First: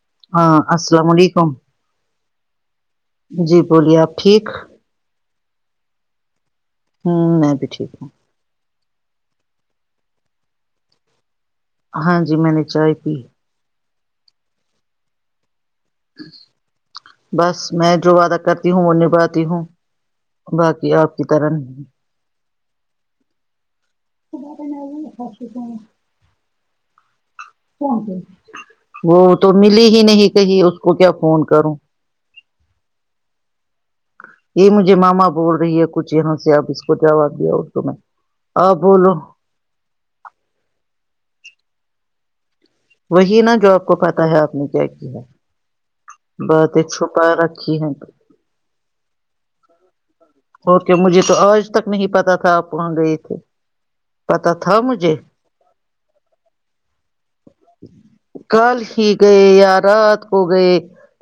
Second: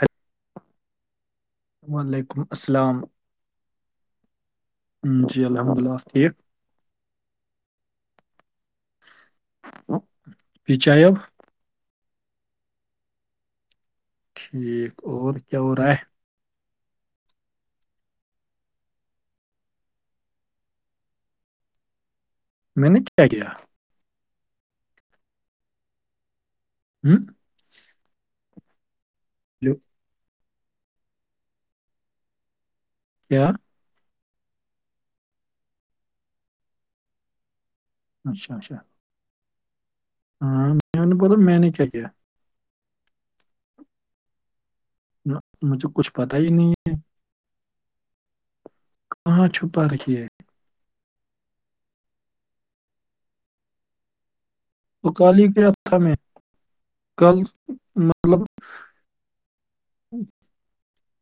اچ [inaudible] [inaudible] ہاں السلام علیکم وعلیکم السلام جی بولیے آپ ٹھیک جی الحمد اللہ ٹھیک ہوں میں بھی ٹھیک ہوں پی چاہ ہو [unintelligible] [unintelligible] ہاں جی میں نے چائے پی ٹھیک اور کیا ہو رہا ہے بس میں جو وعدہ کرتی ہوں وہ نبھاتی ہوں باقی آپ کی طرح نہیں میں نے کیا کیا صب وہ [inaudible] ہوں [inaudible] [inaudible] وہ تو لو- ملی ہی نہیں کہیں اس کو کیا فون کروں کیا [unintelligible] [unintelligible] یہ مجھے ماما بول رہی ہے کچھ یہاں سے آپ اس کو جواب دیا تو میں اچھا اچھا آپ بولو ہاں میں نے بولا میں نے کیا کیا وہی نا جو آپ کو پہ ہے آپ نے کیا کیا مجھب [inaudible] باتیں چھپا رکھی ہے کہاں چھپا پررکھی ہے اور کیا مجھے تو آج تک نہیں پتا تھا آپ کہاں گئے تھے پتا تھا مجھے اکالی کے ہفتہ میں کل مطلب [inaudible] کل ہی گئے یا رات پتا کو گئے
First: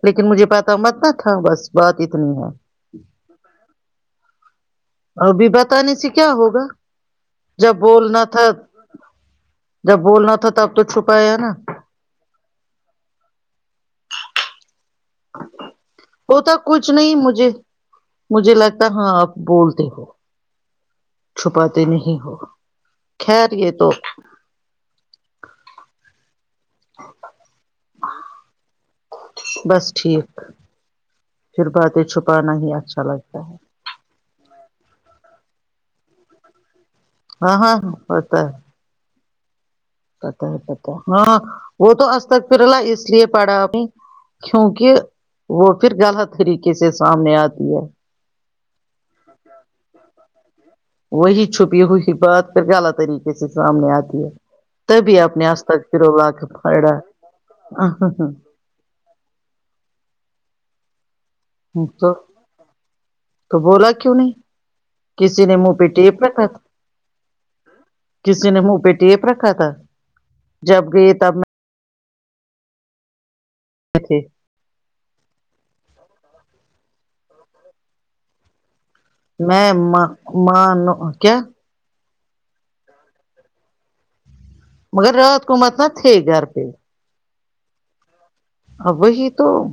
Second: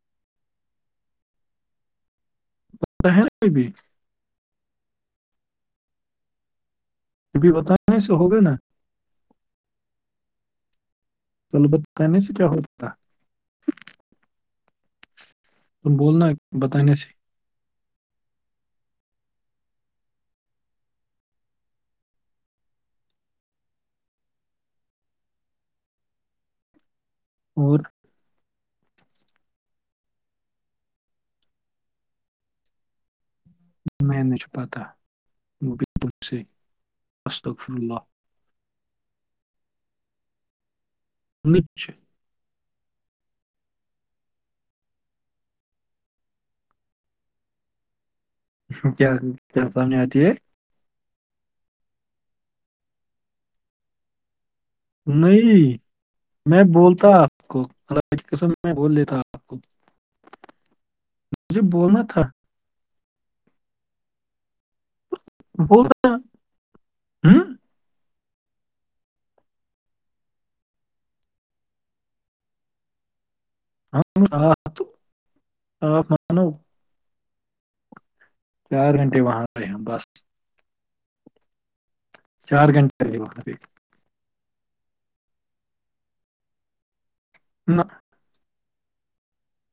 لیکن مجھے پتا مت تھا نا بس بات اتنی ہے ہے نا بھی [unintelligible] [unintelligible] ابھی بتانے سے کیا ہوگا ابھی جب بتانے سے بولنا ہوگا تھا نا جب بولنا تھا تب تو چھپایا نا کل بتانے سے کیا ہوتا تم بولنا وہتا کچھ بتانے سے نہیں مجھے مجھے لگتا ہاں آپ بولتے ہو چھپاتے نہیں ہو خیر یہ تو ہاں [unintelligible] اور [unintelligible] بس ٹھیک پھر باتیں چھپانا ہی اچھا لگتا ہے میں نہیں چ پتہ بالک صحی ہاں ہاں ہاں ہوتا ہے پتا ہے پتا ہاں وہ مجھ- تو اسجستک پھرلہ اس لیے پڑھا کیونکہ وہ پھر غلط طریقے سے سامنے آتی ہے کیا کیا سنے آتی ہے [unintelligible] وہی چھپ یہ ہوئی بات پھر غلط طریقے سے سامنے آتی ہے تب اپنے آس نہیں تک پھر لا کے میں پا بولتا آپ کو اللہ کی قسم میں بول لیتا آپ کو مجھے بولنا تو تھا تو بولا کیوں نہیں کسی نے منہ پہ بولتا ٹیپ رکھا تھا ہوں کسی نے منہ پہ ٹیپ رکھا تھا جب گئی تب میں تھے آ تو آپ مانو [unintelligible] چار گنٹے [unintelligible] میں م مان کیا [unintelligible] چار گھنٹے نہیںے وہ مگر رات قمت نہ تھے گھر پہ نہ [unintelligible] ا وہی تو [inaudible]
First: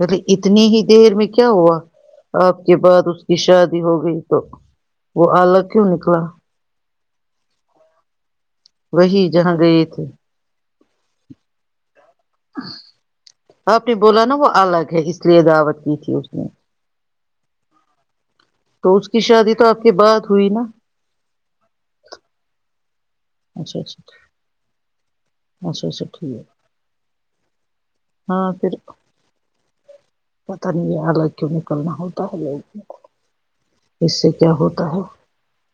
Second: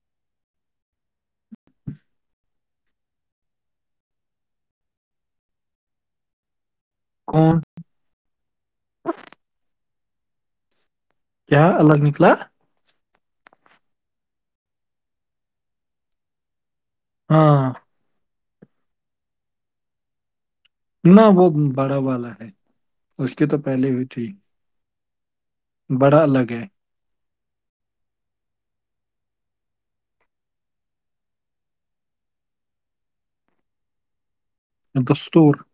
ارے اتنی ہی دیر میں کیا ہوا آپ کے بعد اس کی شادی ہو گئی تو وہ الگ کیوں نکلا ہاں [unintelligible] وہی جہاں گئے تھے کیا اللہ نکھلا آپ نے بولا نا وہ الگ ہے اس لیے دعوت کی تھی اس نے ہاں [inaudible] تو اس کی شادی تو آپ کے بعد ہوئی نا نہ وہ بڑا والا ہے اس کی تو اچھا پہلے ہوئی اچھا تھی [unintelligible] اچھا اچھا بڑا ٹھ ہے الگ ہاں پھر [unintelligible] پتا نہیں ہے حالگ کیوں نکلنا ہوتا ہے لوگوں کو اس سے کیا ہوتا ہے دستور [unintelligible]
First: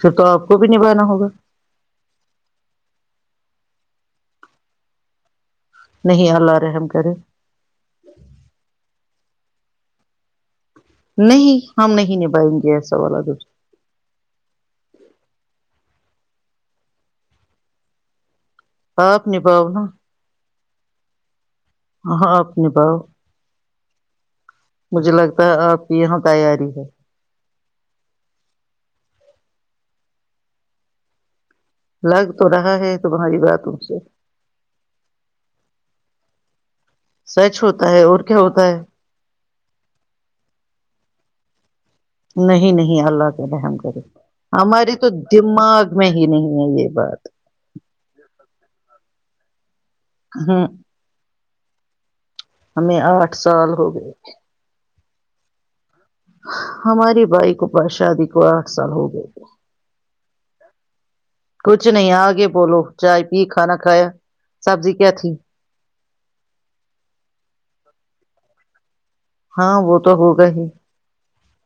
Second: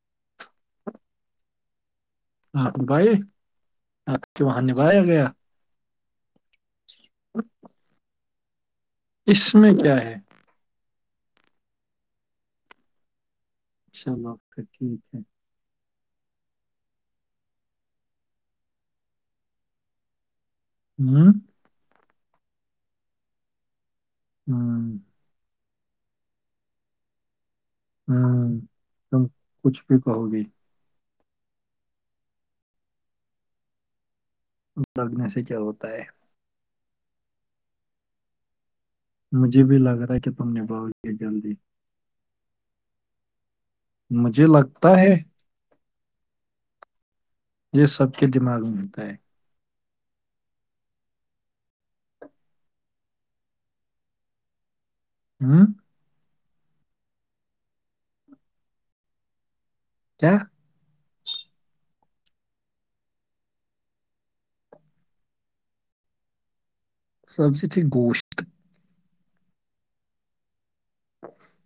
پھر تو آپ کو بھی نبھانا ہوگا ہ بھائی آپ کے وہاں نبھایا گیا [unintelligible] نہیں اللہ رحم کرے اس میں کیا ہے نہیں ہم نہیں نبھائیں گے سوالات دو اناء اللہ آ پھر ٹھیک ہے [unintelligible] آپ نہیں پاؤنا ہوں [inaudible] ہ ہاں اپنی باؤ ہاں [inaudible] مجھے لگتا ہے آپ کی یہاں تیاری ہے ہوں تم کچھ بھی کہو گی لگ تو رہا ہے تو بہاری بات ت سے لگنے سے کیا ہوتا ہے سچ ہوتا ہے اور کیا ہوتا ہے مجھے بھی لگ رہا ہے کہ تم نبھاؤ گے جلدی نہیں نہیں اللہ کے رحم مجھے لگتا ہماری تو ہے دماغ میں ہی نہیں ہے یہ بات یہ سب کے دماغ میں ملتا ہے ہوں ہمیں آٹھ سال ہو گئے ہوں [inaudible] ہماریے بھائی کو پا شادی کو آٹھ سال ہو گئے تھ کیا کچھ نہیں آگے بولو چائے پی کھانا کھایا سبزی کیا تھی سب سے چھ گوشت ہاں وہ تو ہوگا ہی اچ [inaudible]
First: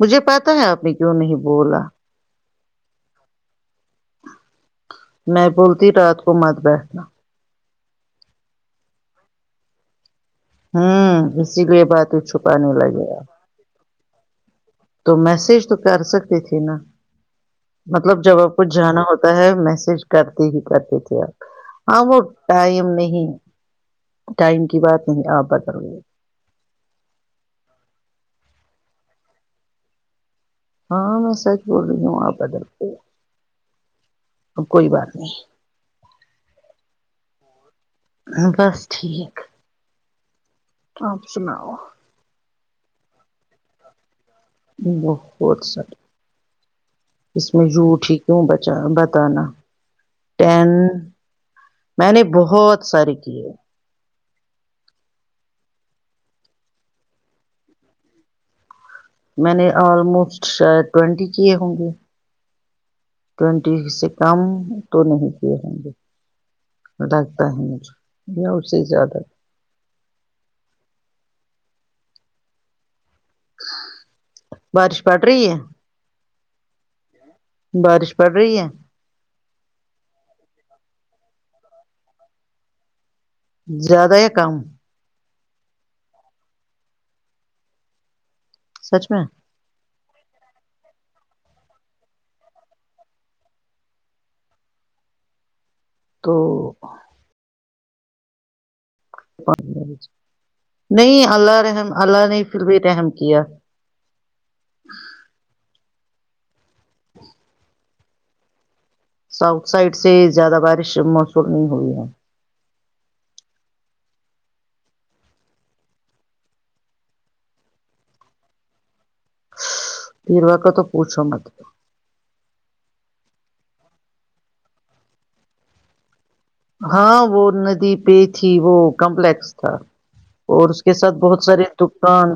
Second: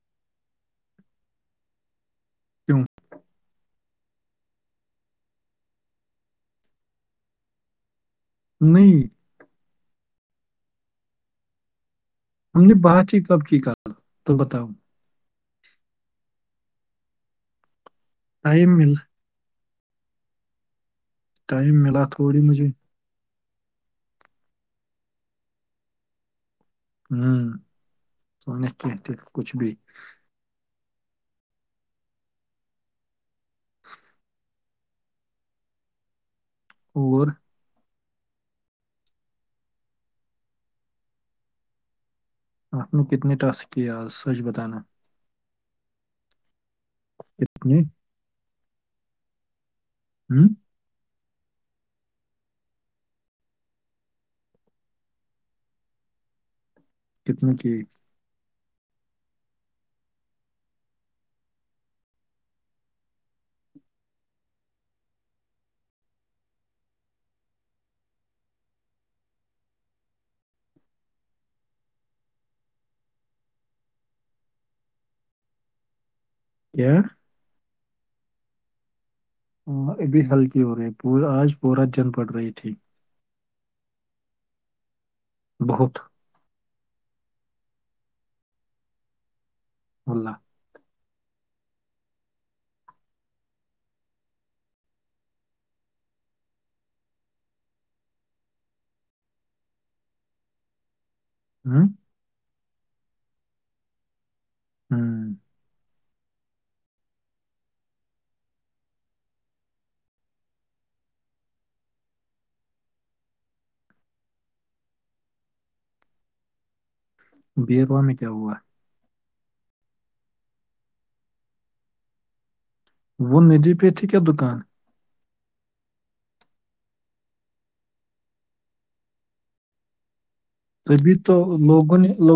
مجھے پتا ہے آپ نے کیوں نہیں بولا کیوں [unintelligible] میں بولتی رات کو مت بیٹھنا نہیں ہوں اسی لیے بات چپ ہم نے بات ہی کب کی کہال تو بتاؤ تو میسج تو کر سکتی تھی نا مطلب جب آپ کو ٹائم مل جانا ہوتا میسج کرتے ہی کرتے تھے آپ ٹائم ہاں ملا وہ تھوڑی مجھے ٹائم نہیں ٹائم کی بات نہیں آپ بتل گے ہوں تو کہ کچھ بھی [unintelligible] ہاں میں سحچ بول رہی ہوں وہاں پیدل پہ [unintelligible] تو کوئی بات نہیں اور بس ٹھیک تپ سناؤ آپ نے کتنے ٹسک کیے آج سچ بتانا بہتچ س اس میں کتنے جو ٹھیک [unintelligible] کیوں بچا بتانا ہوں ٹین میں نے بہت سارے کیے کتنی کی میں نے آلموسٹ شاید ٹینٹی کیے ہوں گے ٹینٹی سے کم تو نہیں کیے ہوں گے لگتا ہے مجھ یا اسی زیادہ بارش پڑ رہی ہے کیا بارش پڑ رہی ہے ابھی ہلکی ہو رہی ہے آج پورا جن پڑ رہی تھی زیادہ کم بہت سچ میں اللہ تو نہیں اللہ ہوں رحم اللہ نے پھر بھی رحم کیا [inaudible] ساؤتھ سائڈ سے زیادہ بارش موصول نہیں ہوئی ہے بی میں کیا ہوا پیرواق تو پوچو وہ ندی پہ تھی کیا دکان ہاں وہ ندی پہ تھی وہ کمپلیکس تھا اور اس کے ساتھ بہت سارے دکان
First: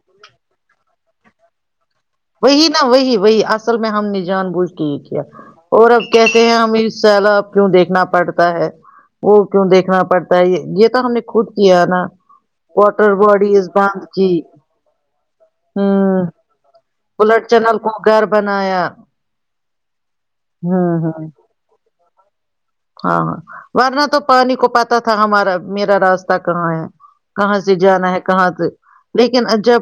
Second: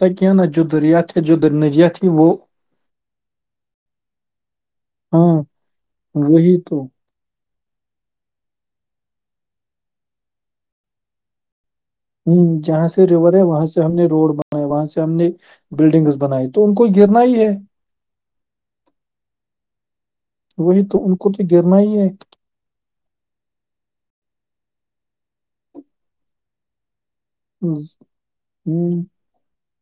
س کیا نہ جد رت ہے جد نجیت وہی نا وہی وہی اصل میں ہم نے جان بوجھ کے ہی کیا ہاں اور اب کہتے ہیں وہی ہم تو سےء ال کیوں دیکھنا پڑتا ہے وہ کیوں دیکھنا پڑتا ہے یہ یہ تو ہم نے خود کیا نا ہ جہاں سے واٹر ریور ہے وہاں باڈیز سے ہم نے باندھ روڈ کی بنائے وہاں سے ہم نے ہ بلڈنگس بنائی تو گرنا ہی بلٹ ہے چینل کو گھر بنایا وہی تو ہوں ہ ان کو تو گر گرنا ہی ہے ہاں ہاں ورنہ تو پانی کو پتا تھا ہمارا میرا راستہ کہاں ہے کہاں سے جانا ہے کہاں سے ہوں، لیکن جب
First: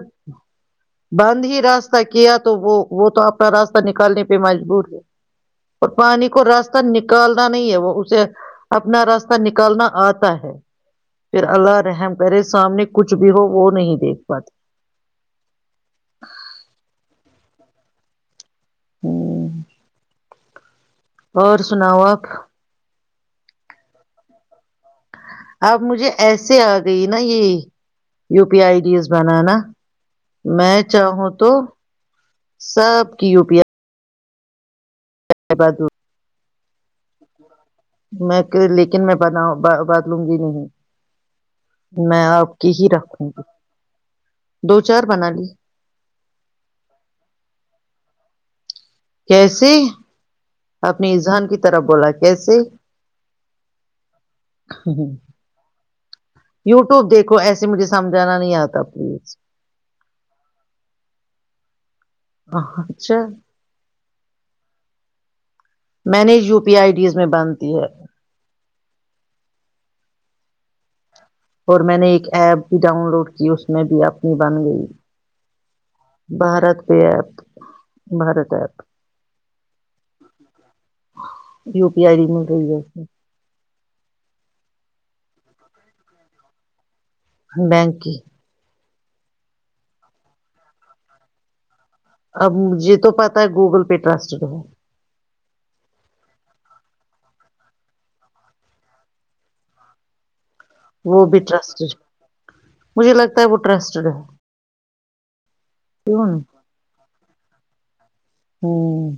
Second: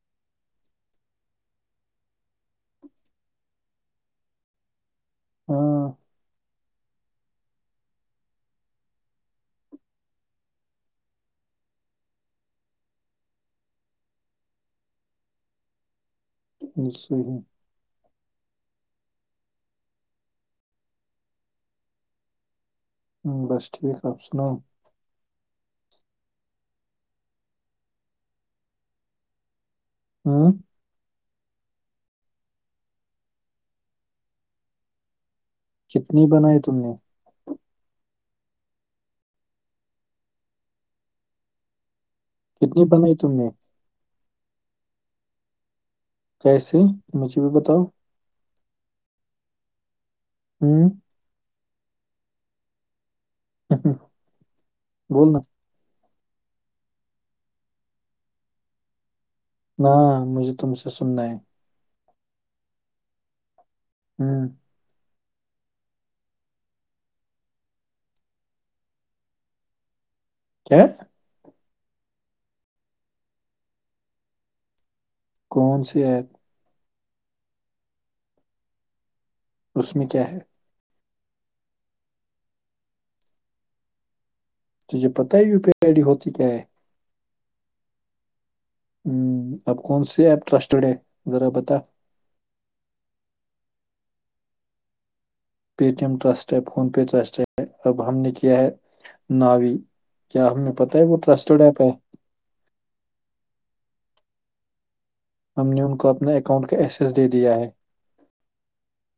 بند ہی راستہ کیا تو وہ وہ تو اپنا راستہ نکالنے پہ مجبور ہے اور ہاں پانی کو راستہ نکالنا نہیں ہے اسے اپنا راستہ نکالنا آتا ہے پھر اللہ رحم کرے سامنے کچھ بھی ہو وہ نہیں دیکھ پاتے صحی [inaudible] اور سناوک ہوں بس ٹھیک آپ سناو اب مجھے ایسے آ گئی نا یہ U P I I days بنانا ہوں میں چاہوں تو سب کی وپییا [inaudible] کتنی بنائی تم نے میں لیکن میں بتا بدلوں گی نہیں میں آپ کی کتنی ہی بنائی رکھوں تم گی نے دو چار بنا لی کیسے مجھے بھی بتاؤ کیسے ہوں آپ نے اذہان کی طرف بولا کیسے بولنا یوٹیوب دیکھو ایسے مجھے سمجھانا نہیں آتا پلیز مجھے تم سے سننا ہے اچھا ہوں مینج U P I I days میں بنتی ہے کیا [unintelligible] [unintelligible] کون سی آپ [unintelligible] بھارت بھیہ ایپ بھارت ایپ اس میں کیا ہے یو پی آئی ڈ مل رہی ہے اس تجھے پت ہے یو پی آئی ڈی ہوتی کیا ہے بینکی [unintelligible] ہ اب کون سی ایپ ٹرسٹڈے ذرا بتا اب مجھے تو پتا ہے گوگل پہ رسٹڈ ہو پے ٹی ایم ٹرسٹ ہے فون پے ٹرسٹ ہے اب ہم نے کیا ہے ناوی کیا ہمیں پتا ہے وہ بھی ٹسٹڈ ایپ ہے ٹرسٹڈ مجھے لگتا ہے وہ رسٹڈ ہے ہم نے ان کو کیوں اپنے نہیں؟ اکاؤنٹ کا ایسس دے دیا ہے ہوں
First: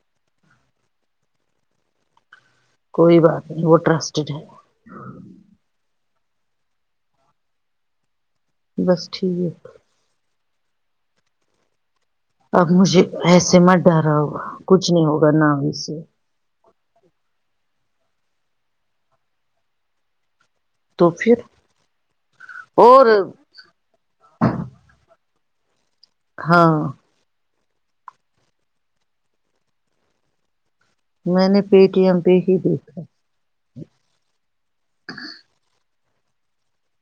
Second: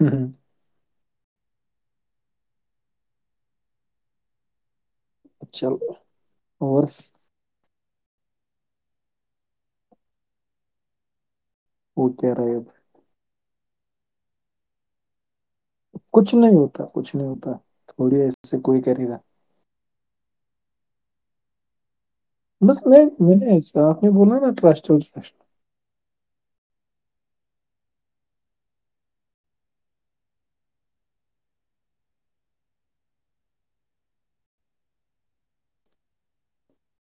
ہوں ہوں [unintelligible] کوئی بات نہیں وہ ٹرسٹڈ ہے چل اور بس ٹھیک اوک رہ اب مجھے ایسے مت ڈر رہا ہو کچھ نہیں ہوگا نا بھی سے کچھ نہیں ہوتا کچھ نہیں ہوتا تھوڑی ایسے کوئی کرے گا تو پھر بس اور نہیں میں آپ نے بولا نا ٹرسٹ ٹرسٹ ہاں [unintelligible] میں نے پے ٹی ایم پہ ہی دیکھا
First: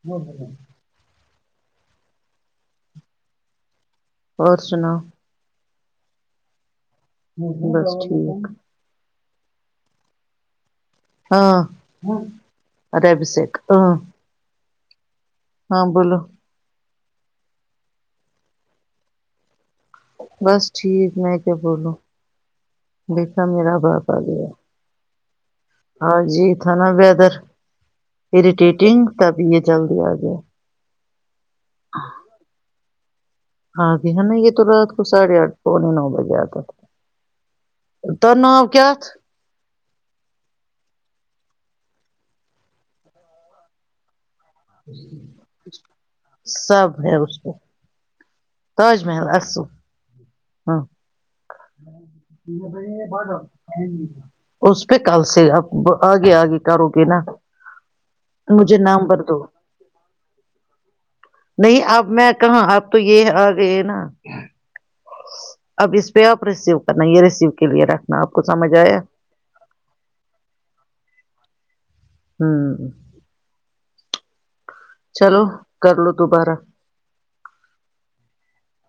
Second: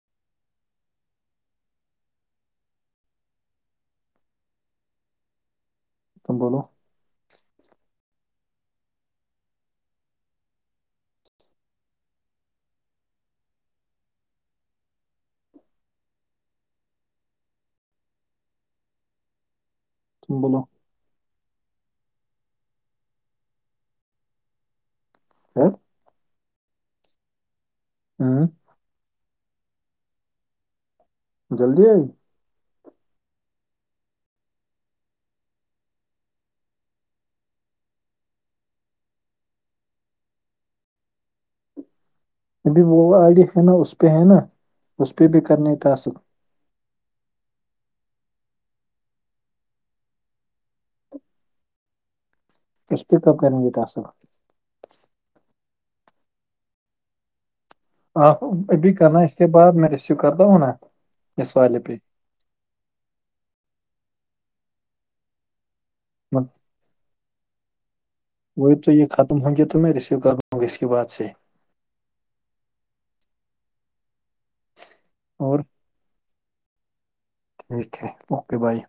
ہاں ہ ہاں اور سناؤ تم بولو ہ بس ٹھیک ہاں ابھیشیک ہاں ہاں بولو تم بس بولو ٹھیک میں کیا بولوں دیکھا میرا باپ آ گیا خیر ہاں جی تھا نا ویدر ہوں اریٹیٹنگ تب یہ جلدی آ گیا جلدی آئی ہاں جی ہے نا یہ تو رات کو ساڑھے آٹھ کو نہیں نو بجے آتا تھا ت نؤ کیا ابھی وہ آئیڈی ہے نا اس پہ ہے نا اس پہ بھی کرنے ٹاسک سب ہے اس کو تاج محل ال ہاں اس پہ کب کریں گے ٹاسک [inaudible] اس پہ کل سے آپ آگے آگے کرو گے نا آپ مجھے ابھی کرنا نمبر اس دو کے بعد میں ریسیو کرتاوں نا اس والے نہیں پہ اب میں کہاں اب تو یہ آ گئے نا اب اس پے آپ مت- ریسیو کرنا یہ ریسیو کے لیے رکھنا آپ کو سمجھ آیا تم ہونک تو م میں رسیو کر گ اس کے بد سے ہوں- چلو اور کر لو دوبارہ- ٹ ہے اوکے بائے-